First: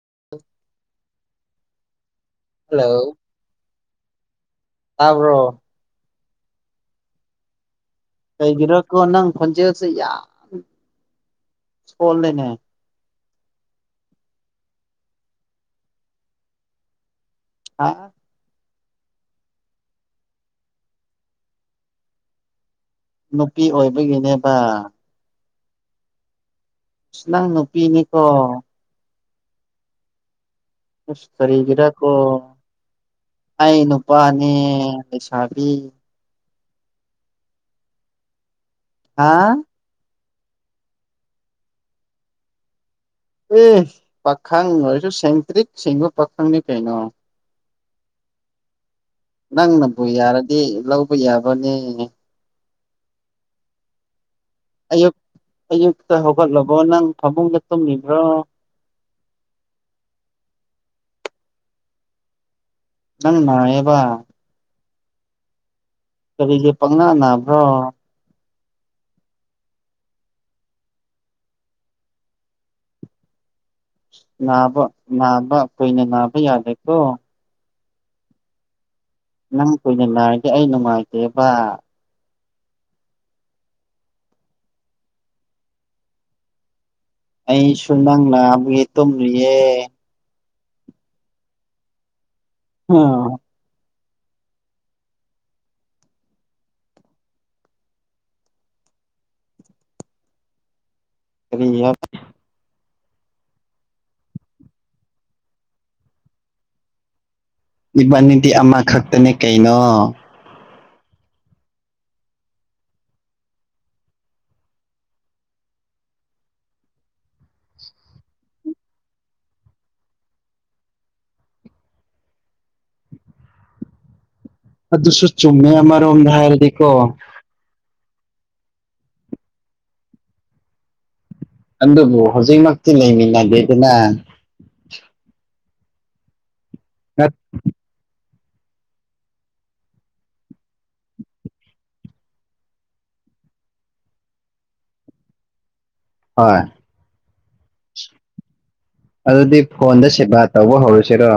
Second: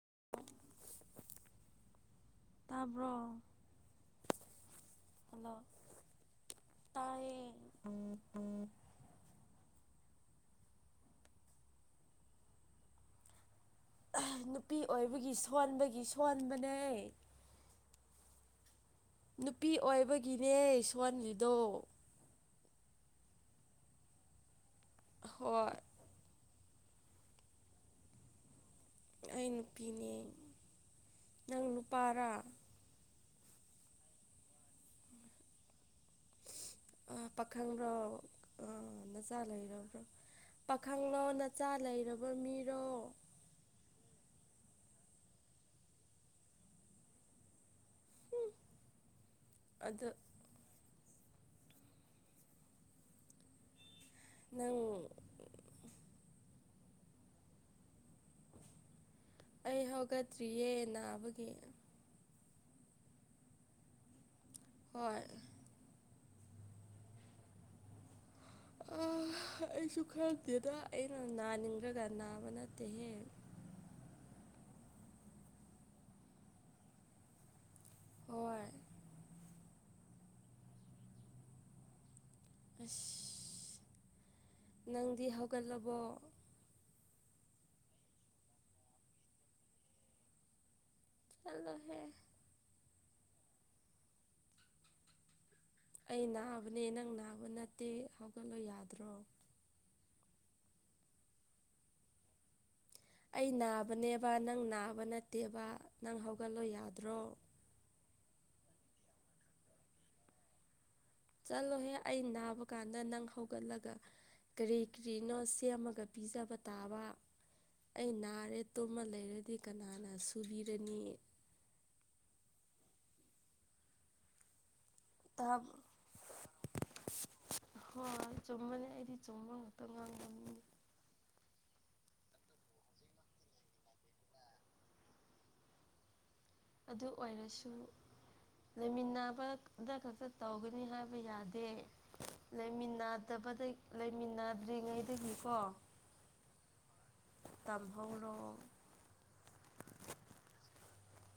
[inaudible] Hello ꯇꯥꯕ꯭ꯔꯣ ꯇꯥꯕ꯭ꯔꯣ hello ꯇꯥꯏꯌꯦ ꯎ ꯀꯩꯒꯤꯅꯣꯀꯣ ꯅꯪ ꯈꯣꯟꯖꯦꯜꯁꯦ ꯌꯥꯝ ꯒꯣꯜꯂꯦꯅꯦ ꯑꯍ ꯅꯨꯄꯤ ꯑꯣꯏꯕꯒꯤ ꯁꯣꯟꯕꯒꯤ ꯁꯣꯟꯕꯅꯦ ꯍꯥ ꯅꯨꯄꯤ ꯑꯣꯏꯕꯒꯤꯅꯦ ꯁꯣꯟꯂꯤꯗꯣ ꯅꯨꯄꯤ ꯑꯣꯏꯕꯒꯤꯅꯦꯕ ꯍꯣꯏ ꯅꯪ ꯅꯨꯄꯤꯅꯤꯀꯣ ꯑꯩ ꯅꯨꯄꯤꯅꯦ ꯑ ꯅꯪ ꯀꯔꯤꯒꯤꯔꯀꯣ ꯅꯨꯄꯥꯔꯥ ꯑꯩ ꯅꯨꯄꯥꯅꯦ ꯂꯩꯁꯥꯕꯤ ꯄꯥꯈꯪꯕ꯭ꯔꯣ ꯍꯥ ꯅꯆꯥ ꯂꯩꯔꯕ꯭ꯔꯣ ꯄꯥꯈꯪꯂꯂꯣꯟ ꯅꯆꯥ ꯂꯩꯔꯕ ꯃꯤꯔꯣ ꯑꯦ ꯄꯥꯈꯪ ꯑꯣꯏꯔꯁꯨ ꯁꯦꯡꯇ꯭ꯔꯤꯛ ꯁꯦꯡꯕ ꯄꯥꯈꯪꯅꯦ ꯀꯩꯅꯣ ꯅꯪꯅꯕꯨ ꯑꯗꯨ ꯌꯥꯔꯗꯤ ꯂꯧꯕ ꯌꯥꯕꯅꯦ ꯅꯪ ꯑꯌꯨꯛ ꯑꯌꯨꯛꯇ ꯍꯧꯒꯠꯂꯕꯣ ꯅꯪ ꯐꯃꯨꯡꯗ ꯇꯨꯝꯃꯤꯕ꯭ꯔꯣ ꯑꯩ ꯍꯧꯒꯠꯇ꯭ꯔꯤꯌꯦ ꯅꯥꯕꯒꯤ ꯅꯪ ꯅꯑ ꯍꯣꯏ ꯀꯔꯤꯒꯤꯦ ꯄꯪꯅꯥ ꯅꯅꯥꯕ꯭ꯔꯣ ꯑꯩꯁꯨ ꯈꯪꯗꯦꯗ ꯑꯩꯅ ꯅꯥꯅꯤꯡꯈ꯭ꯔꯒ ꯅꯥꯕ ꯅꯠꯇꯦꯍꯦ ꯅꯥꯕ ꯅꯥꯕ ꯀꯨꯏꯅ ꯅꯥꯕ ꯌꯥꯗꯦꯀꯣ ꯍꯣꯏ ꯅꯪ ꯀꯨꯏꯅ ꯅꯥꯔꯒꯦ ꯑꯩ ꯅꯨꯡꯉꯥꯏꯇꯦꯕ ꯑꯁ ꯅꯪꯗꯤ ꯍꯧꯒꯠꯂꯕꯣ ꯑꯩꯁꯨ ꯅꯪ ꯅꯕꯒꯤ ꯇꯨꯝꯔꯤꯌꯦ ꯆꯂꯍꯦ ꯑꯣ ꯑꯩ ꯅꯥꯕꯅꯦ ꯅꯪ ꯅꯥꯕ ꯅꯠꯇꯦ ꯍꯧꯒꯠꯂꯣ ꯌꯥꯗ꯭ꯔꯣ ꯀꯔꯤ ꯌꯥ ꯑꯩ ꯅꯥꯕꯅꯦꯕ ꯅꯪ ꯅꯥꯕ ꯅꯠꯇꯦꯕ ꯅꯪ ꯍꯧꯒꯠꯂꯣ ꯌꯥꯗ꯭ꯔꯣ ꯏꯕꯥꯅꯤꯗꯤ ꯑꯃꯈꯛꯇꯅꯦ ꯀꯩꯅꯣ ꯆꯠꯂꯣꯍꯦ ꯑꯩ ꯅꯥꯕ ꯀꯥꯟꯗ ꯅꯪ ꯍꯧꯒꯠꯂꯒ ꯀꯔꯤ ꯀꯔꯤꯅꯣ ꯁꯦꯝꯃꯒ ꯄꯤꯖꯕ ꯇꯥꯕ ꯑꯩ ꯅꯥꯔꯦꯠꯇꯣꯃ ꯂꯩꯔꯗꯤ ꯀꯅꯥꯅ ꯁꯨꯕꯤꯔꯅꯤ꯫ ꯑꯗꯨꯁꯨ ꯆꯨꯝꯃꯦ ꯇꯥꯕ ꯑꯃꯔꯣꯝꯗ ꯍꯥꯏꯔꯗꯤꯀꯣ ꯍꯣꯏ ꯆꯨꯝꯕꯅꯤ ꯑꯩꯗꯤ ꯆꯨꯝꯕ ꯉꯛꯇ ꯉꯥꯡꯕꯅꯤꯅꯦ꯫ ꯑꯗꯨꯕꯨ ꯍꯧꯖꯤꯛꯃꯛꯇꯤ ꯂꯩꯃꯤꯟꯅꯗꯦꯗꯅ ꯑꯗꯨ ꯑꯣꯏꯔꯁꯨ꯫ ꯂꯩꯃꯤꯟꯅꯕꯗ ꯈꯛꯇ ꯇꯧꯒꯅꯤ ꯍꯥꯏꯕ ꯌꯥꯗꯦ꯫ ꯂꯩꯃꯤꯟꯅꯗꯕ ꯂꯩꯃꯤꯟꯅꯗ꯭ꯔꯤꯉꯩꯗꯒꯤꯀꯣ ꯍꯣꯏ ꯇꯝꯍꯧꯔꯣ꯫ ꯑꯗꯨꯗꯤ ꯐꯣꯟꯗ ꯁꯦꯕꯥ ꯇꯧꯕ ꯍꯧꯔꯁꯤꯔꯣ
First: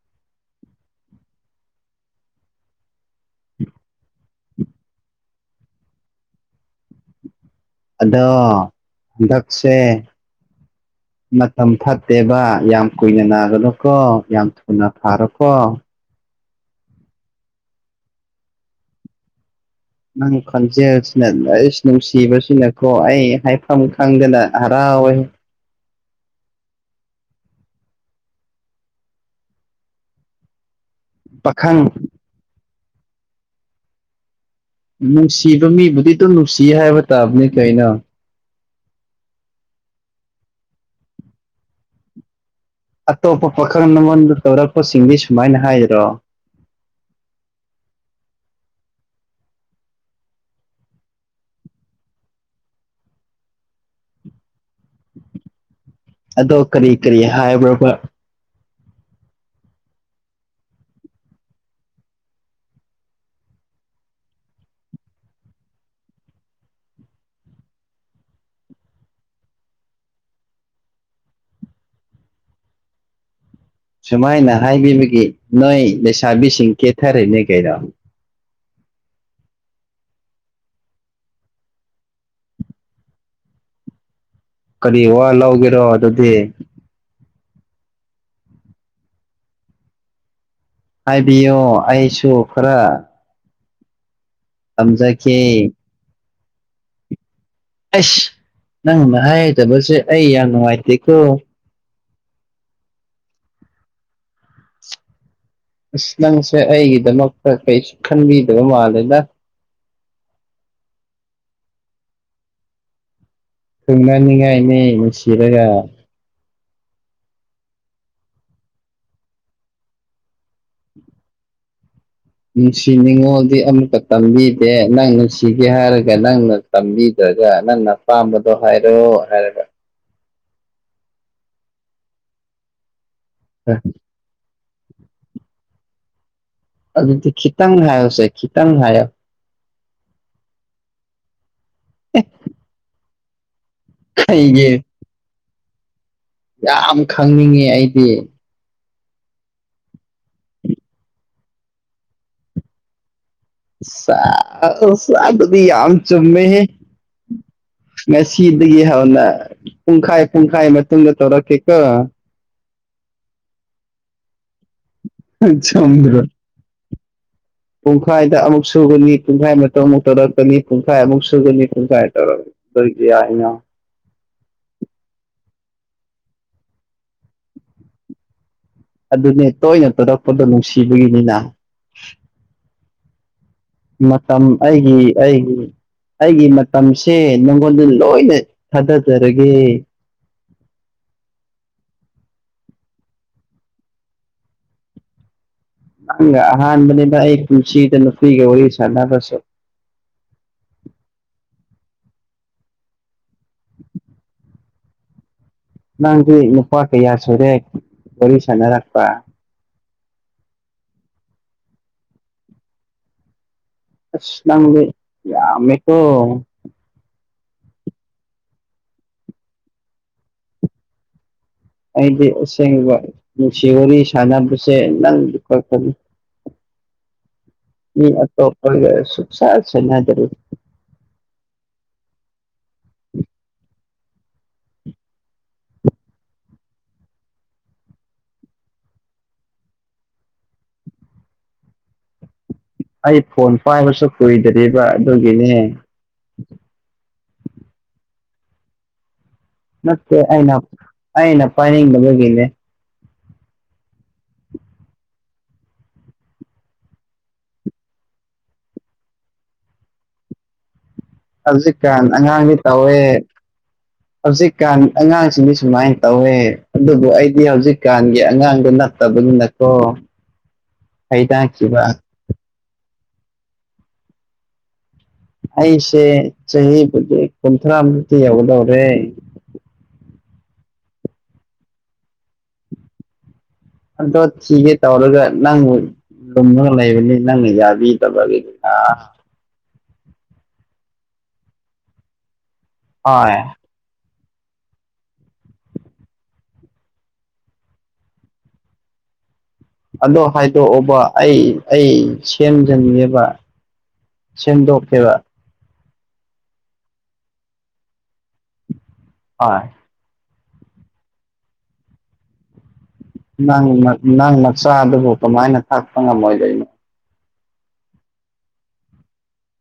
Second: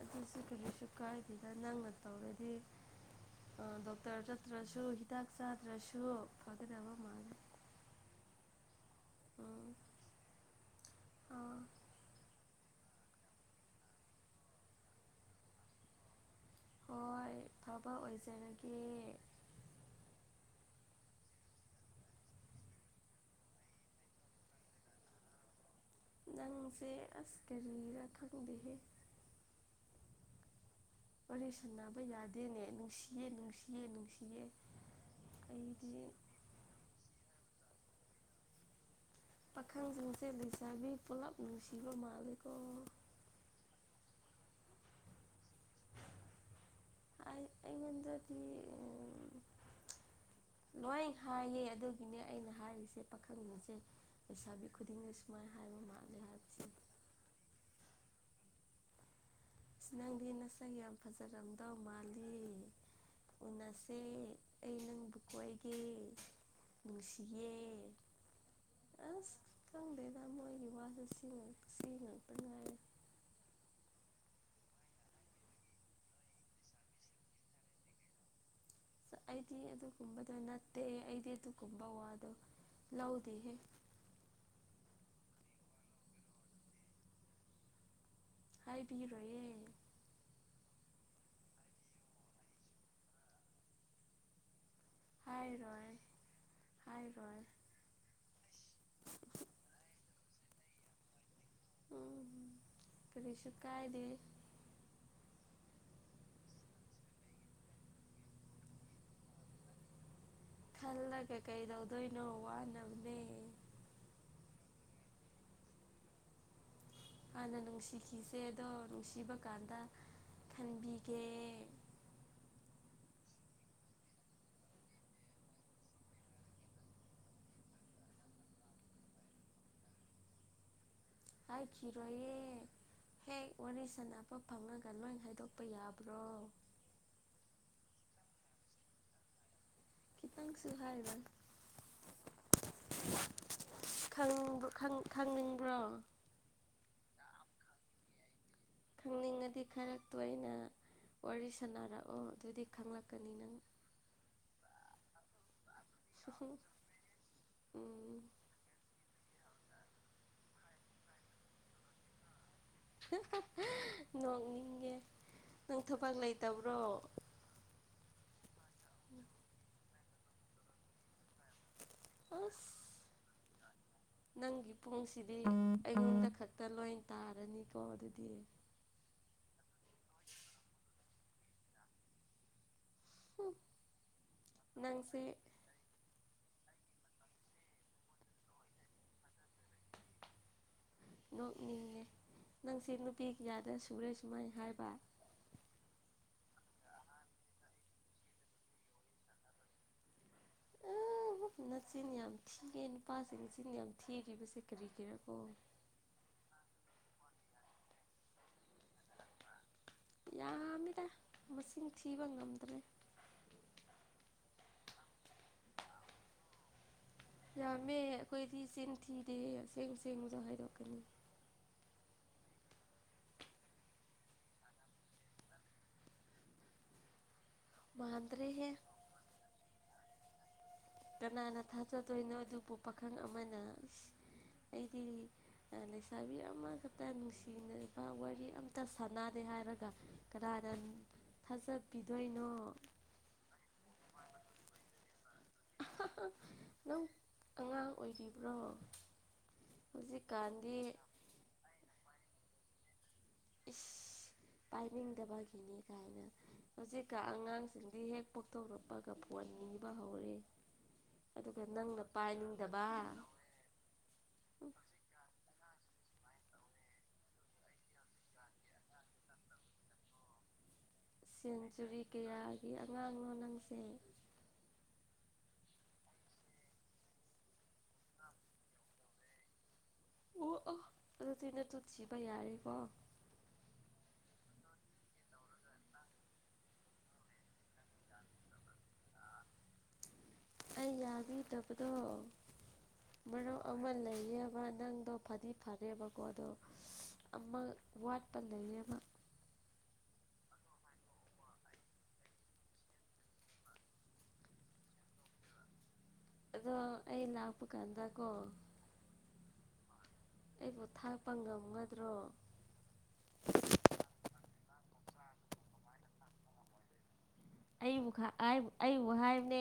ꯑꯗꯨꯁꯨ ꯀꯔꯤꯁꯨ ꯀꯥꯏꯗꯦꯗ ꯅꯪꯅ ꯇꯧꯔꯗꯤ꯫ ꯑ ꯗꯣꯛꯇꯔ ꯆꯠꯇ꯭ꯔꯁꯨ ꯍꯤꯗꯥꯛ ꯆꯥꯗ꯭ꯔꯁꯨ ꯐꯒꯗꯕ ꯃꯥꯜꯂꯦ꯫ ꯑꯗ ꯎꯝ ꯗꯁꯦ꫰꫰ ꯑꯥ ꯃꯇꯝ ꯐꯠꯇꯦꯕ ꯌꯥꯝ ꯀꯨꯏꯅ ꯅꯥꯒꯂꯣꯀꯣ ꯌꯥꯝ ꯊꯨꯅ ꯐꯥꯔꯣꯀꯣ ꯍꯣꯏ ꯐꯕꯥ ꯑꯣꯏꯖꯔꯒꯦ꯫ ꯅꯪ ꯈꯪꯖꯦ ꯁꯤꯅ ꯁꯤ ꯅꯨꯡꯁꯤꯕ ꯁꯤꯅꯦꯀꯣ ꯑꯩ ꯍꯥꯏꯐꯝꯝ ꯈꯪꯗꯅ ꯍꯔꯥꯎꯏ꯫ ꯅꯪꯁꯦ ꯑꯁ ꯀꯔꯤꯔ ꯈꯪꯗꯦꯍꯦ꯫ ꯋꯥꯔꯤ ꯄꯥꯈꯪ ꯁꯥꯟꯅꯕ ꯌꯥꯗꯦꯅꯦ ꯅꯨꯡꯁꯤꯌꯦ ꯅꯨꯡꯁꯤꯌꯦ ꯅꯨꯡꯁꯤꯌꯦ꯫ ꯅꯨꯡꯁꯤꯕ ꯑꯩꯗꯤ ꯃꯤꯕꯨꯗꯤ ꯑꯗꯨꯝ ꯅꯨꯡꯁꯤꯌꯦ ꯍꯥꯏꯕ ꯇꯥꯕꯅꯦ ꯀꯩꯅꯣ ꯫ ꯄꯥꯈꯪꯁꯤꯡꯁꯦꯠ ꯂꯩꯁꯥꯕꯤ ꯄꯨꯜꯂꯞ ꯅꯨꯡꯁꯤꯕ ꯃꯥꯂꯀꯣ ꯑꯇꯣꯞꯄ ꯄꯥꯈꯪ ꯑꯃꯣꯟꯗ ꯇꯧꯔꯛꯄꯁꯤꯡꯗꯤ ꯁꯨꯃꯥꯏꯅ ꯍꯥꯏꯔꯣ ꯑꯩꯉꯣꯟꯗꯗꯤ ꯂꯣꯏ ꯍꯥꯏꯌꯦ ꯑꯗꯨꯒꯤꯅꯦ ꯑꯩꯅ ꯍꯥꯏꯔꯤꯁꯦ ꯄꯥꯈꯪꯅꯤꯁꯦ꯫ ꯂꯩꯁꯥꯕꯤ ꯈꯨꯗꯤꯡꯒꯤ ꯁꯨꯃꯥꯏꯅ ꯍꯥꯏꯕ ꯃꯥꯂꯦ꯫ ꯑꯗꯣ ꯀꯔꯤ ꯀꯔꯤ ꯍꯥꯏꯕ꯭ꯔꯣꯕ, ꯑꯁ ꯅꯪꯗꯤ ꯅꯁꯪ ꯌꯥꯝ ꯐꯖꯔꯝꯗꯧ ꯃꯥꯜꯂꯤ꯫ ꯎꯟꯅꯁꯦ ꯑꯩ ꯅꯪꯕꯨ ꯀꯣꯏꯒꯦ꯫ ꯅꯨꯡꯁꯤꯌꯦ꯫ ꯑꯁ ꯈꯪꯗꯦꯗ ꯃꯣꯏꯒꯤ ꯋꯥꯁꯨ ꯁꯤ ꯁꯤ ꯉꯛꯇ ꯉꯥꯏꯔꯦ꯫ ꯁꯨꯃꯥꯏꯅ ꯍꯥꯏꯕꯤꯕꯒꯤ ꯅꯣꯏ ꯂꯩꯁꯥꯕꯤꯁꯤꯡ ꯀꯦꯊꯔꯅꯦ ꯀꯩꯅꯣ꯫ ꯑꯩꯗꯤ ꯑꯗꯨꯒꯨꯝꯕꯗꯣ ꯅꯠꯇꯦ ꯑꯩꯗꯤ ꯑꯗꯨꯒꯨꯝꯕ ꯋꯥꯗꯣ ꯂꯧꯗꯦꯍꯦ꯫ ꯀꯔꯤ ꯋꯥꯂꯑꯣꯒꯦꯔꯣ ꯑꯗꯨꯗꯤ ꯍꯥꯏꯕꯤꯔꯣꯏꯌꯦ꯫ ꯑꯥꯏꯕꯤꯌꯣ ꯑꯥꯏꯁꯨ ꯑꯣ ꯈꯔ ꯇꯝꯖꯒꯦ ꯍꯥꯏꯔꯣꯏ ꯍꯥꯏꯔꯣꯏ꯫ ꯑꯁ ꯅꯪꯅ ꯍꯥꯏꯗꯕꯁꯦ ꯑꯩ ꯌꯥꯝ ꯅꯨꯡꯉꯥꯏꯇꯦꯀꯣ ꯎꯝ ꯀꯔꯤꯁꯨ ꯀꯥꯏꯗꯦ꯫ ꯑꯁ ꯅꯪꯁꯦ ꯑꯩꯒꯤꯗꯃꯛꯇ ꯀꯩꯁꯨ ꯈꯟꯕꯤꯗꯕ ꯃꯥꯜꯂꯦꯗ꯫ ꯈꯜꯂꯒ ꯀꯩ ꯇꯧꯗꯣꯏꯅꯣ ꯋꯥꯅꯕꯅꯦ꯫ ꯊꯨꯡꯅꯅꯤꯡꯉꯥꯏꯅꯦ ꯅꯨꯡꯁꯤꯔꯒ꯫ ꯍꯥꯟꯅ ꯅꯨꯡꯁꯤꯈꯤꯁꯦꯗꯣ ꯅꯨꯡꯁꯤꯕ ꯀꯥꯟꯗ ꯈꯟꯕꯤꯒꯦ꯫ ꯅꯨꯡꯁꯤꯅꯤꯡꯉꯣꯗꯤ ꯑꯃꯨꯀ ꯇꯝꯕꯤꯗꯦ ꯅꯪ ꯅꯨꯡꯁꯤꯒꯦ ꯍꯥꯏꯔꯒ ꯅꯪꯅ ꯇꯝꯕꯤꯗ꯭ꯔꯒ ꯅꯪꯅ ꯑꯄꯥꯝꯕꯗꯣ ꯍꯥꯏꯔꯣ ꯍꯥꯏꯔꯒ ꯍꯥꯏꯈꯤꯔꯣꯏꯌꯦ ꯍꯦꯛ ꯋꯥꯔꯤ ꯁꯅ ꯄ ꯄꯣꯠ ꯐꯪꯉꯒ ꯅꯣꯏ ꯍꯥꯏꯗꯣꯛꯄ ꯌꯥꯕ꯭ꯔꯣ꯫ ꯑꯗꯨꯗꯤ ꯈꯤꯇꯪ ꯍꯥꯏꯣꯁꯦ ꯈꯤꯇꯪ ꯍꯥꯏꯣ꯫ ꯈꯤꯇꯪꯁꯨ ꯍꯥꯏꯔꯣꯏ ꯫ ꯑꯦ ꯕ ꯈꯪ ꯈꯪꯅꯤꯡꯕ꯭ꯔꯣ ꯌꯥꯝ ꯈꯪꯅꯤꯡꯉ ꯑꯩꯗꯤ ꯈꯪꯅꯤꯡꯉꯗꯤ ꯈꯔ ꯇꯣꯏꯅ ꯋꯥꯔꯤ ꯁꯥꯟꯅꯔꯛꯑꯣ ꯑꯗꯨꯗꯤ ꯈꯪꯂꯛꯀꯅꯤ ꯅꯪ ꯁꯥ ꯁꯥ ꯑꯗꯨꯗꯤ ꯌꯥꯝ ꯆꯨꯝꯃꯦꯍꯦ ꯎꯝ ꯉꯁꯤꯗꯒꯤ ꯍꯧꯅ ꯄꯨꯡꯈꯥꯏ ꯄꯨꯡꯈꯥꯏ ꯃꯇꯨꯡꯗ ꯇꯧꯔꯛꯀꯦꯀꯣ ꯅꯣꯛꯅꯤꯡꯒꯦ ꯅꯪ ꯊꯕꯛ ꯆꯨꯝꯗ꯭ꯔꯣ ꯂꯩꯇꯕ꯭ꯔꯣ ꯄꯨꯡꯈꯥꯏꯗ ꯑꯃꯨꯛ ꯁꯨꯒꯅꯤ ꯄꯨꯡꯈꯥꯏ ꯃꯇꯨꯡ ꯑꯃꯨꯛ ꯇꯧꯔꯛꯀꯅꯤ ꯄꯨꯡꯈꯥꯏꯃꯨꯛ ꯁꯨꯒꯅꯤ ꯄꯨꯡꯈꯥꯏ ꯇꯧꯔꯛ ꯑꯁ ꯇꯧꯔꯤꯁꯦ ꯌꯥꯏꯅ ꯅꯪꯒꯤ ꯄꯨꯡꯁꯤꯗꯤ ꯑꯩꯉꯣꯟꯗ ꯈꯛꯇ ꯂꯣꯏ ꯇꯥꯔꯅꯤꯀꯣ ꯑꯗꯨꯗꯤ ꯑꯗꯨꯅꯦ ꯇꯣꯏꯅ ꯇꯨꯔꯛꯄꯗꯣ ꯅꯨꯡꯁꯤꯕꯒꯤꯅꯤꯅ ꯍꯨꯝ ꯃꯇꯝ ꯑꯩꯒꯤ ꯑꯩꯒꯤ ꯑꯩꯒꯤ ꯃꯇꯝꯁꯦ ꯅꯪꯉꯣꯟꯜꯗ ꯂꯣꯏꯅ ꯊꯥꯗꯖꯔꯒꯦ ꯅꯣꯛꯅꯤꯡꯉꯦ ꯅꯪꯁꯦ ꯅꯨꯄꯤ ꯀꯌꯥꯗ ꯁꯨꯔꯦ ꯁꯨꯃꯥꯏ ꯍꯥꯏꯕ ꯅꯪꯒ ꯑꯍꯥꯟꯕꯅꯤꯗ ꯑꯩ ꯄꯨꯟꯁꯤꯗ ꯅꯨꯄꯤꯒ ꯋꯥꯔꯤ ꯁꯥꯟꯅꯕꯁꯨ [inaudible] ꯅꯆꯤꯟ ꯌꯥꯝ ꯊꯤꯒꯦ ꯅꯨꯄꯥꯁꯤꯡ ꯆꯤꯟ ꯌꯥꯝ ꯊꯤꯔꯤꯕꯁꯦ ꯀꯔꯤꯒꯤꯔꯀꯣ ꯅꯪꯗꯤ ꯅꯨꯄꯥ ꯀꯌꯥ ꯁꯨꯔꯦ ꯋꯥꯔꯤ ꯁꯥꯟꯅꯔꯛꯄ ꯌꯥꯝꯃꯤꯗ ꯃꯁꯤꯡ ꯊꯤꯕ ꯉꯝꯗ꯭ꯔꯦ ꯑꯁ ꯅꯪꯗꯤ ꯌꯥꯝꯃꯦꯀꯣ ꯌꯥꯝꯃꯦ ꯑꯩꯈꯣꯏꯗꯤ ꯆꯤꯟ ꯊꯤꯗꯦ ꯑꯁꯦꯡ ꯑꯁꯦꯡꯕꯗꯣ ꯍꯥꯏꯗꯣꯛꯀꯅꯤ ꯑꯩꯗꯤ ꯑꯁꯦꯡꯕ ꯅꯨꯡꯁꯤ ꯋꯥꯔꯤ ꯁꯥꯟꯅꯕꯁꯦ ꯅꯪ ꯈꯛꯇꯅꯤ ꯃꯤ ꯃꯥꯟꯗ꯭ꯔꯦꯍꯦ ꯑꯇꯣꯞꯄꯒ ꯁꯨꯛ ꯁꯥꯟ ꯁꯥꯟꯗꯦ ꯑꯩ ꯀꯅꯥꯅ ꯊꯥꯖꯗꯣꯏꯅꯣ ꯑꯗꯨꯕꯨ ꯄꯥꯈꯪ ꯑꯃꯅ ꯑꯩꯗꯤ ꯂꯩꯁꯥꯕꯤ ꯑꯃꯈꯛꯇ ꯅꯨꯡꯁꯤꯅꯕ ꯋꯥꯔꯤ ꯑꯝꯇ ꯁꯥꯟꯅꯗꯦ ꯍꯥꯏꯔꯒ ꯀꯅꯥꯅ ꯊꯥꯖ ꯄꯤꯗꯣꯏꯅꯣ ꯑꯩ ꯐꯣꯟ ꯄꯥꯏꯕꯁꯨ ꯀꯨꯏꯗꯔꯤꯕ ꯑꯗꯨꯒꯤꯅꯦ ꯅꯪ ꯑꯉꯥꯡ ꯑꯣꯏꯔꯤꯕ꯭ꯔꯣ ꯅꯠꯇꯦ ꯑꯩꯅ ꯍꯧꯖꯤꯛꯀꯥꯟꯗꯤ ꯑꯩꯅ ꯄꯥꯏꯅꯤꯡꯗꯕꯒꯤꯅꯦ ꯏꯁ ꯄꯥꯏꯅꯤꯡꯗꯕꯒꯤꯅꯤ ꯀꯥꯏꯅ ꯍꯧꯖꯤꯛꯀꯥꯟ ꯑꯉꯥꯡꯁꯤꯡꯗꯤ ꯍꯦꯛ ꯄꯣꯛꯊꯣꯔꯛꯄꯒ ꯐꯣꯟ ꯅꯤꯕ ꯍꯧꯔꯦ ꯑꯗꯨꯒ ꯍꯧꯖꯤꯛ ꯅꯪꯅ ꯀꯥꯟ ꯑꯉꯥꯡꯗꯤ ꯄꯥꯏꯅꯤꯡꯗꯕ ꯇꯧꯋꯦ ꯍꯧꯖꯤꯛꯀꯥꯟ ꯑꯉꯥꯡꯁꯤꯡꯗꯤ ꯁꯨꯃꯥꯏ ꯇꯧꯋꯦ ꯑꯗꯨꯕꯨ ꯑꯩꯗꯤ ꯍꯧꯖꯤꯛꯀꯥꯟꯒꯤ ꯑꯉꯥꯡꯗꯨ ꯅꯠꯇꯕꯅꯤꯅ ꯀꫭ ꯁꯦꯟꯆꯨꯔꯤ ꯀꯌꯥꯒꯤ ꯑꯉꯥꯡꯅꯣ ꯅꯪꯁꯦ ꯑꯩꯁꯦ ꯆꯍꯤꯕꯨꯗꯤ ꯀꯨꯟꯊ꯭ꯔꯥ ꯃꯨꯛꯇꯤ ꯌꯧꯒꯗꯧꯔꯦ ꯑꯣ ꯑꯣ ꯑꯗꯨꯗꯤ ꯅꯇꯨ ꯊꯤꯕ ꯌꯥꯔꯦꯀꯣ ꯑꯗꯣ ꯊꯤꯒꯦ ꯇꯧꯔꯒ ꯅꯪ ꯂꯨꯝꯃꯒ ꯂꯩꯕꯅꯤ ꯅꯪꯅ ꯌꯥꯕꯤꯗꯕꯒꯤ ꯇ ꯑꯩ ꯌꯥꯕꯤꯗꯕꯗꯣ ꯍꯣꯏ ꯃꯔꯨ ꯑꯃ ꯂꯩꯌꯦꯕ ꯅꯪꯗꯣ ꯐꯗꯤ ꯐꯔꯦꯕꯀꯣ ꯑꯗꯣ ꯑꯃ ꯋꯥꯠꯄ ꯂꯩꯔꯦꯕ ꯑꯗꯣ ꯍꯥꯏꯗꯣꯛꯑꯣꯕ ꯑꯩ ꯑꯩ ꯁꯦꯝꯖꯟꯒꯦꯕ ꯁꯦꯝꯗꯣꯛꯀꯦꯕ ꯑꯗꯣ ꯑꯩ ꯂꯥꯛꯄ ꯀꯥꯟꯗ ꯀꯣ ꯍꫭꯏ ꯑꯩꯕꯨ ꯊꯥꯛꯄ ꯉꯝꯒꯗ꯭ꯔꯣ ꯅꯪ ꯅꯪ ꯃꯆꯥꯗꯨꯕꯨ ꯀꯃꯥꯏꯅ ꯊꯥꯛꯄ ꯉꯝꯃꯣꯏꯗꯣꯏꯅꯣ ꯑꯩꯕꯨ ꯑꯩꯕꯨ ꯍꯥꯏꯕꯅꯦ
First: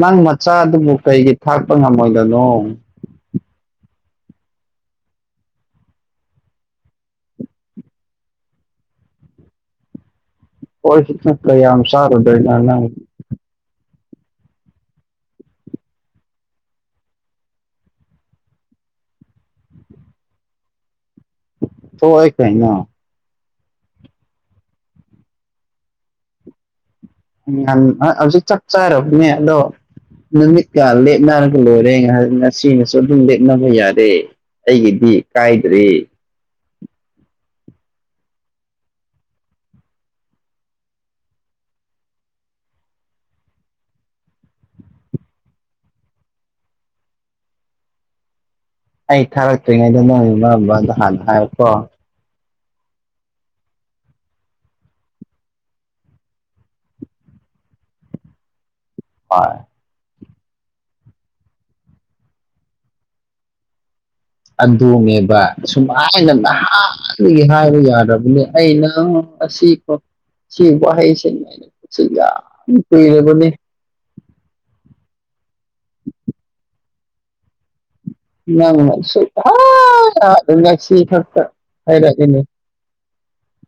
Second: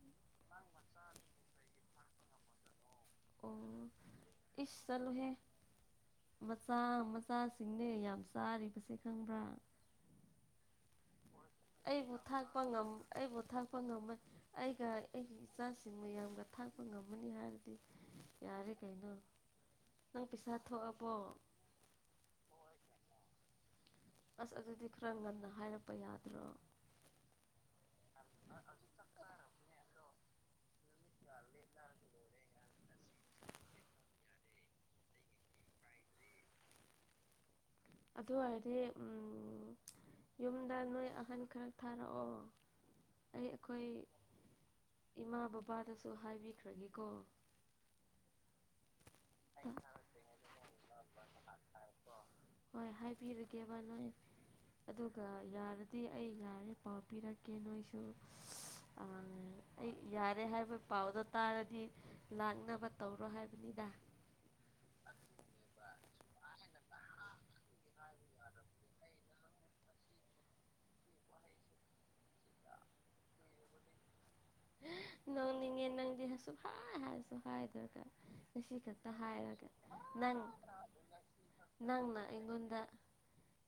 ꯅꯪ ꯃꯆꯥꯗꯨꯕꯨ ꯀꯩꯒꯤ ꯊꯥꯛꯄ ꯉꯝꯃꯣꯏꯗꯣꯏꯅꯣ ꯑꯣ ꯏꯁ ꯆꯠꯂꯨꯍꯦ ꯃꯆꯥ ꯃꯆꯥꯁꯤꯡꯅꯦ ꯌꯥꯝ ꯆꯥꯔꯤꯕꯁꯦ ꯈꯪꯕ꯭ꯔꯥ ꯑꯣꯣꯏ ꯆ ꯅ ꯀ ꯁꯔ ꯗ ꯑꯩ ꯣꯊꯥ ꯐꯣꯟ ꯅꯃꯥꯏ ꯑꯩꯒ ꯑꯩꯒꯤ ꯏꯆꯥꯁꯤꯡ ꯃꯌꯥꯝꯒ ꯊꯥꯛꯄ ꯉꯝꯃꯅꯤ ꯍꯥꯏꯔꯗꯤ ꯌꯥꯔꯦ ꯀꯩꯅꯣ ꯅꯪ ꯄꯩꯁꯥ ꯊꯣꯛꯑꯕꯣ ꯊꯏ ꯀꯥꯏꯅ ꯑꯁ ꯑꯗꯨꯗꯤ ꯈꯔ ꯉꯟꯅ ꯍꯥꯏꯔꯛꯄ ꯌꯥꯗ꯭ꯔꯣ ꯌꯥꯝ ꯍꯧꯖꯤꯛ ꯆꯞ ꯆꯥꯔꯕꯅꯦ ꯑꯗꯣ ꯅꯗꯤ ꯀꯜꯅ ꯂꯣꯏꯔꯦ ꯁꯤꯅꯁꯨ ꯑꯗꯨꯝ ꯂꯦꯞꯅꯕ ꯌꯥꯔꯦ ꯑꯩꯒꯤꯗꯤ ꯀꯥꯏꯗ꯭ꯔꯦ ꯑꯗꯨ ꯑꯣꯏꯔꯗꯤ ꯌꯨꯝꯗ ꯅꯣꯏ ꯑꯍꯟ ꯈꯔ ꯊꯥꯔꯛꯑꯣ ꯑꯩ ꯑꯩꯈꯣꯏ ꯏꯃꯥ ꯕꯕꯥꯗꯁꯨ ꯍꯥꯏꯕꯤꯈ꯭ꯔꯒꯦꯀꯣ ꯑꯩ ꯊꯥꯔꯛꯇ꯭ꯔꯤꯉꯩꯗ ꯅꯪ ꯏꯃꯥ ꯕꯕꯥꯗꯣ ꯍꯥꯟꯅ ꯍꯥꯏꯔꯛꯀꯣ ꯍꯣꯏ ꯍꯥꯏꯕꯤꯔꯒꯦꯕꯕꯥ ꯅꯣꯏ ꯑꯗꯨꯒ ꯌꯥꯔꯗꯤ ꯑꯩ ꯌꯥꯔꯦ ꯄꯥꯎ ꯄꯤꯔꯛꯀꯦ ꯅꯣꯏꯁꯨ ꯍꯣꯏ ꯑꯩ ꯌꯥꯔꯦ ꯍꯥꯏꯕ ꯄꯥꯎꯗꯣ ꯇꯥꯔꯗꯤ ꯂꯥꯛꯅꯕ ꯇꯧꯔꯣ ꯍꯥꯏꯕꯅꯤꯅ ꯑꯗꯨꯗꯣꯡꯉꯦꯕ ꯁꯨꯃꯥꯏꯅ ꯅꯍꯥꯟꯗꯒꯤ ꯍꯥꯏꯕ ꯌꯥꯔꯕꯅꯤ ꯑꯩꯅ ꯑ ꯑꯁꯤꯀꯣ ꯁꯤ ꯋꯥꯍꯩꯁꯤ ꯍꯥꯏꯩꯅꯣ ꯁꯤ ꯌꯥꯝ ꯀꯨꯏꯔꯕꯅꯦ ꯅꯪ ꯅꯤꯡꯉꯦ ꯅꯪꯗꯤ ꯍꯁꯨ ꯐꯥꯏ ꯍꯁꯨ ꯍꯥꯏ ꯗꯔꯀ ꯉꯁꯤ ꯅꯪꯅ ꯈꯛꯇ ꯁꯨꯛꯍꯥꯏ ꯍꯥꯏꯔꯒ ꯅꯪ ꯍꯥꯏꯗꯦ ꯉꯁꯤ ꯈꯛꯇ ꯅꯪꯅ ꯍꯥꯏꯔꯛꯏꯅꯦ ꯑꯩꯉꯣꯟꯗ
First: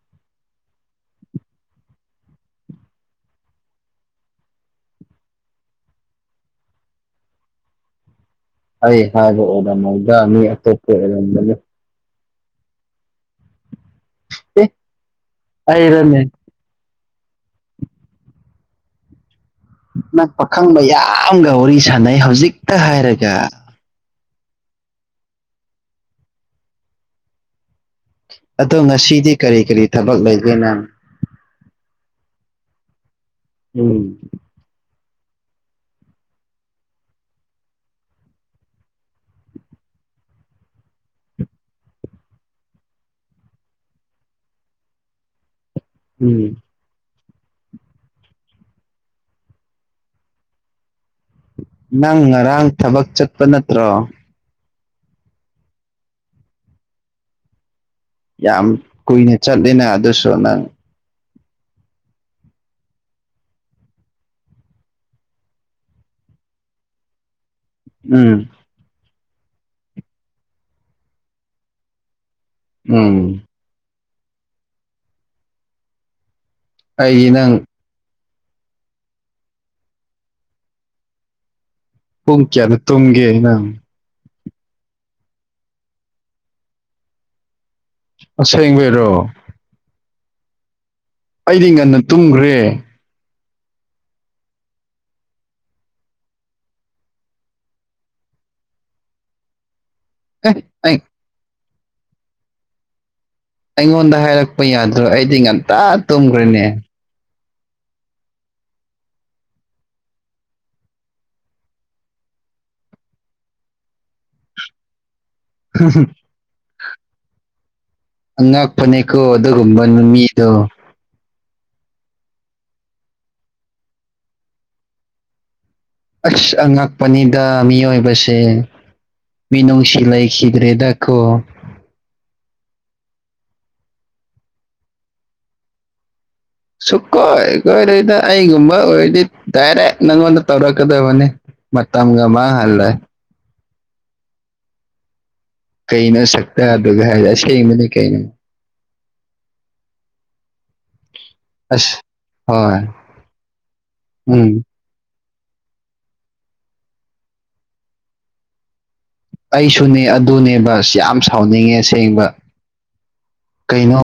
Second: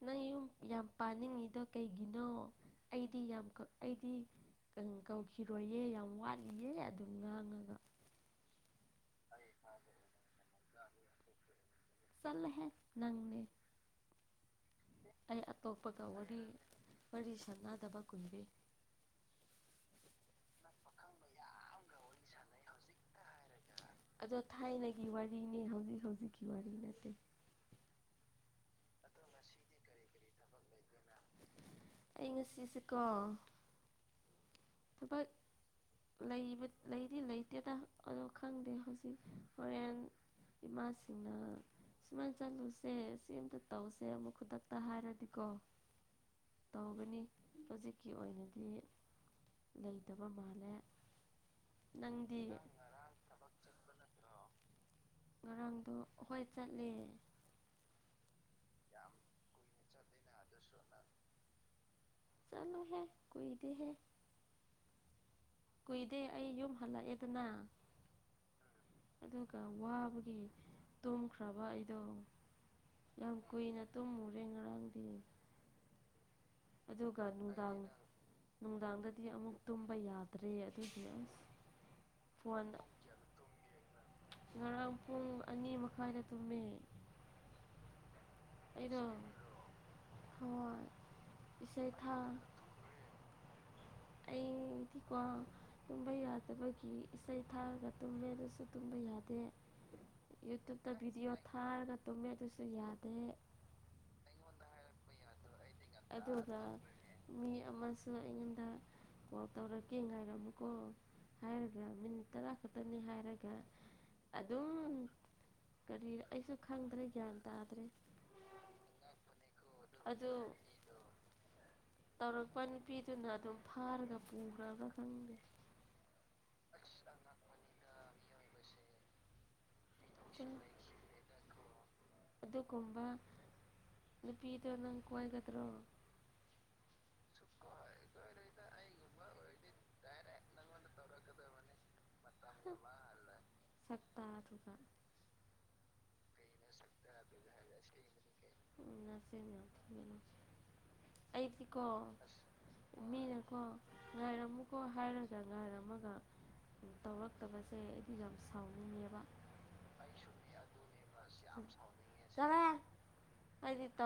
ꯅꯪ ꯌꯨꯝ ꯌꯥꯝ ꯄꯥꯅꯤꯡꯉꯤꯗ ꯀꯩꯒꯤꯅꯣ ꯑꯩꯗꯤ ꯌꯥꯝ ꯑꯩꯗꯤ ꯀꯧꯈꯤꯔꯣꯏꯌꯦ ꯌꯥꯝ ꯋꯥꯠꯂꯤꯌꯦ ꯑꯗꯨꯝ ꯉꯥꯡꯉꯒ ꯑꯩ ꯍꯥꯏꯕ ꯑꯣꯗꯔ ꯃꯧꯗ꯭ꯔ ꯃꯤ ꯑꯇꯣꯞꯄ ꯑꯣꯏꯔꯝꯝꯕꯅꯤ ꯆꯂꯍꯦ ꯅꯪꯅꯦ ꯑꯦ ꯑꯩ ꯑꯇꯣꯞꯄꯒ ꯑꯩꯔꯅꯦ ꯋꯥꯔꯤꯅꯤ ꯋꯥꯔꯤ ꯁꯥꯟꯅꯗꯕ ꯀꯨꯟꯕꯤ ꯅꯛꯄ ꯈꯪꯕ ꯌꯥꯝꯒ ꯋꯥꯔꯤ ꯁꯥꯟꯅꯩ ꯍꯧꯖꯤꯛꯇ ꯍꯥꯏꯔꯒ ꯑꯗꯣ ꯊꯥꯏꯅꯒꯤ ꯋꯥꯔꯤꯅꯦ ꯍꯧꯖꯤꯛ ꯍꯧꯖꯤꯛꯀꯤ ꯋꯥꯔꯤ ꯅꯠꯇꯦ ꯑꯗꯣ ꯉꯁꯤꯗꯤ ꯀꯔꯤ ꯀꯔꯤ ꯊꯕꯛ ꯂꯩꯒꯦ ꯅꯪ ꯑꯩ ꯉꯁꯤꯁꯦꯀꯣ ꯎꯝ ꯊꯄ ꯂꯩꯗꯤ ꯂꯩꯇꯦꯗ ꯑꯗꯣ ꯈꯪꯗꯦ ꯍꯧꯖꯤꯛ ꯐꯣꯔꯦꯟ ꯏꯃꯥꯁꯤꯡꯅ ꯁꯨꯃꯥꯏꯅ ꯆꯠꯂꯨꯁꯦ ꯁꯤ ꯑꯃꯇ ꯇꯧꯁꯦ ꯑꯃꯨꯛ ꯈꯨꯗꯛꯇ ꯍꯥꯏꯔꯗꯤꯀꯣ ꯎꯝ ꯇꯧꯒꯅꯤ ꯍꯧꯖꯤꯛꯀꯤ ꯑꯣꯏꯅꯗꯤ ꯂꯩꯇꯕ ꯃꯥꯜꯂꯦ ꯅꯪ ꯅꯪꯗꯤ ꯉꯔꯥꯡ ꯊꯕꯛ ꯆꯠꯄ ꯅꯠꯇ꯭ꯔꯣ ꯉꯔꯥꯡꯗꯣ ꯍꯣꯏ ꯆꯠꯂꯦ ꯌꯥꯝ ꯀꯨꯏꯅ ꯆꯠꯂꯤꯦꯅ ꯑꯗꯨꯁꯨ ꯅꯪ ꯆꯜꯨꯍꯦ ꯀꯗꯍꯦ ꯀꯨꯏꯗꯦ ꯑꯩ ꯌꯨꯝ ꯍꯜꯂꯛꯑꯦꯗꯅ ꯎꯝ ꯑꯗꯨꯒ ꯋꯥꯕꯒꯤ ꯇꯣꯝꯈ꯭ꯔꯕ ꯑꯩꯗꯣ ꯎꯝ ꯌꯥꯝ ꯀꯨꯏꯅ ꯇꯨꯝꯃꯨꯔꯦ ꯉꯔꯥꯡꯗꯤ ꯑꯗꯨꯒ ꯑꯩꯗꯤ ꯅꯪ ꯅꯨꯡꯗꯥꯡ ꯅꯨꯡꯗꯥꯡꯗꯗꯤ ꯑꯃꯨꯛ ꯇꯨꯝꯕ ꯌꯥꯗ꯭ꯔꯦ ꯑꯗꯨꯗꯤ ꯑꯁ ꯍꯨꯡ ꯐꯣꯟ ꯀꯌꯥꯅ ꯇꯨꯡꯒꯦꯅ ꯉꯔꯥꯡ ꯄꯨꯡ ꯑꯅꯤ ꯃꯈꯥꯏꯗ ꯇꯨꯝꯃꯦ ꯑꯩꯗꯣ ꯑꯁꯦꯡꯕꯩꯔꯣ ꯍ ꯑꯩꯗꯤ ꯉꯟꯅ ꯇꯨꯝꯈ꯭ꯔꯦ ꯑꯩꯗꯤꯀꯣ ꯇꯨꯝꯕ ꯌꯥꯗꯕꯒꯤ ꯏꯁꯩ ꯊꯥꯔꯒ ꯇꯨꯝꯃꯦ ꯑꯗꯨꯁꯨ ꯇꯨꯝꯕ ꯌꯥꯗꯦ ꯑꯦ ꯌꯨꯇꯨꯞꯇ ꯑꯩ ꯚꯤꯗꯤꯑꯣ ꯊꯥꯔꯒ ꯇꯨꯝꯃꯦ ꯑꯗꯨꯁꯨ ꯌꯥꯗꯦ ꯑꯩꯉꯣꯟꯗ ꯍꯥꯏꯔꯛꯄ ꯌꯥꯗ꯭ꯔꯣ ꯑꯩꯗꯤ ꯉꯟꯇꯥ ꯑꯗꯨꯒ ꯇꯨꯝꯈ꯭ꯔꯦꯅꯦ ꯃꯤ ꯑꯃꯁ ꯑꯩꯉꯣꯟꯗ ꯀꯣꯜ ꯇꯧꯔꯛꯀꯦ ꯉꯥꯏꯔꯝꯃꯨꯀꯣ ꯍꯥꯏꯔꯒ ꯃꯤꯅꯤꯠ ꯇꯔꯥ ꯈꯛꯇꯅꯤ ꯍꯥꯏꯔꯒ ꯑꯗꯨꯝ ꯀꯔꯤ ꯑꯩꯁꯨ ꯈꯪꯗ꯭ꯔꯦ ꯒ꯭ꯌꯥꯟ ꯇꯥꯗ꯭ꯔꯦ ꯑꯉꯛ ꯐꯅꯦꯦꯛꯀꯣ ꯑꯗꯨꯒꯨꯝꯕ ꯑꯗꯨ ꯅꯨꯃꯤꯗꯣ ꯇꯧꯔꯛꯄ ꯅꯨꯄꯤꯗꯨꯅ ꯑꯗꯨꯝ ꯐꯥꯔꯒ ꯄꯨꯈ꯭ꯔꯕꯥ ꯈꯪꯗꯦ ꯑꯁ ꯑꯉꯛꯄꯅꯤꯗ ꯃꯤꯑꯣꯏꯕꯁꯦ ꯃꯤꯅꯨꯡ ꯁꯤꯂꯥꯏ ꯈꯤꯗ꯭ꯔꯦ ꯗꯣ ꯑꯗꯨꯒꯨꯝꯕ ꯅꯨꯄꯤꯗꯣ ꯅꯪ ꯀꯏꯒꯗ꯭ꯔꯣ ꯁꯨꯛ ꯀꯣꯏ ꯀꯣꯏꯔꯣꯏꯗ ꯑꯩꯒꯨꯝꯕ ꯑꯣꯏꯔꯗꯤ ꯗꯥꯏꯔꯦꯛ ꯅꯪꯉꯣꯟꯗ ꯇꯧꯔꯛꯀꯗꯕꯅꯤ ꯇꯒ ꯃꯥ ꯍꯜꯂꯦ ꯆꯥꯛꯇꯥꯗꯨꯀ ꯀꯩꯅꯣ ꯁꯛꯇ ꯑꯗꯨꯒ ꯍꯥꯏꯗꯤ ꯑꯁꯦꯡꯕꯗꯤ ꯀꯩꯅꯣ ꯅꯔꯁ ꯉꯅꯁ [inaudible] ꯑꯩꯗꯤꯀꯣ ꯑꯁ ꯍꯣꯏ ꯃꯤꯅꯀꯣ ꯎꯝ ꯉꯥꯏꯔꯝꯃꯨꯛ ꯍꯣ ꯍꯥꯏꯔꯒ ꯥꯏꯔ ꯑꯃꯒ ꯇꯧꯔꯛꯇꯕꯁꯦ ꯑꯩꯗꯤ ꯌꯥꯝ ꯁꯥꯎꯅꯤꯡꯉꯦꯕ ꯑꯩꯁꯨꯅꯦ ꯑꯗꯨꯅꯦ ꯕꯁ ꯌꯥꯝ ꯁꯥꯎꯅꯤꯡꯉꯦ ꯁꯁꯦꯡꯕ ꯑꯩꯗꯤ ꯀꯩꯅꯣ ꯇꯧ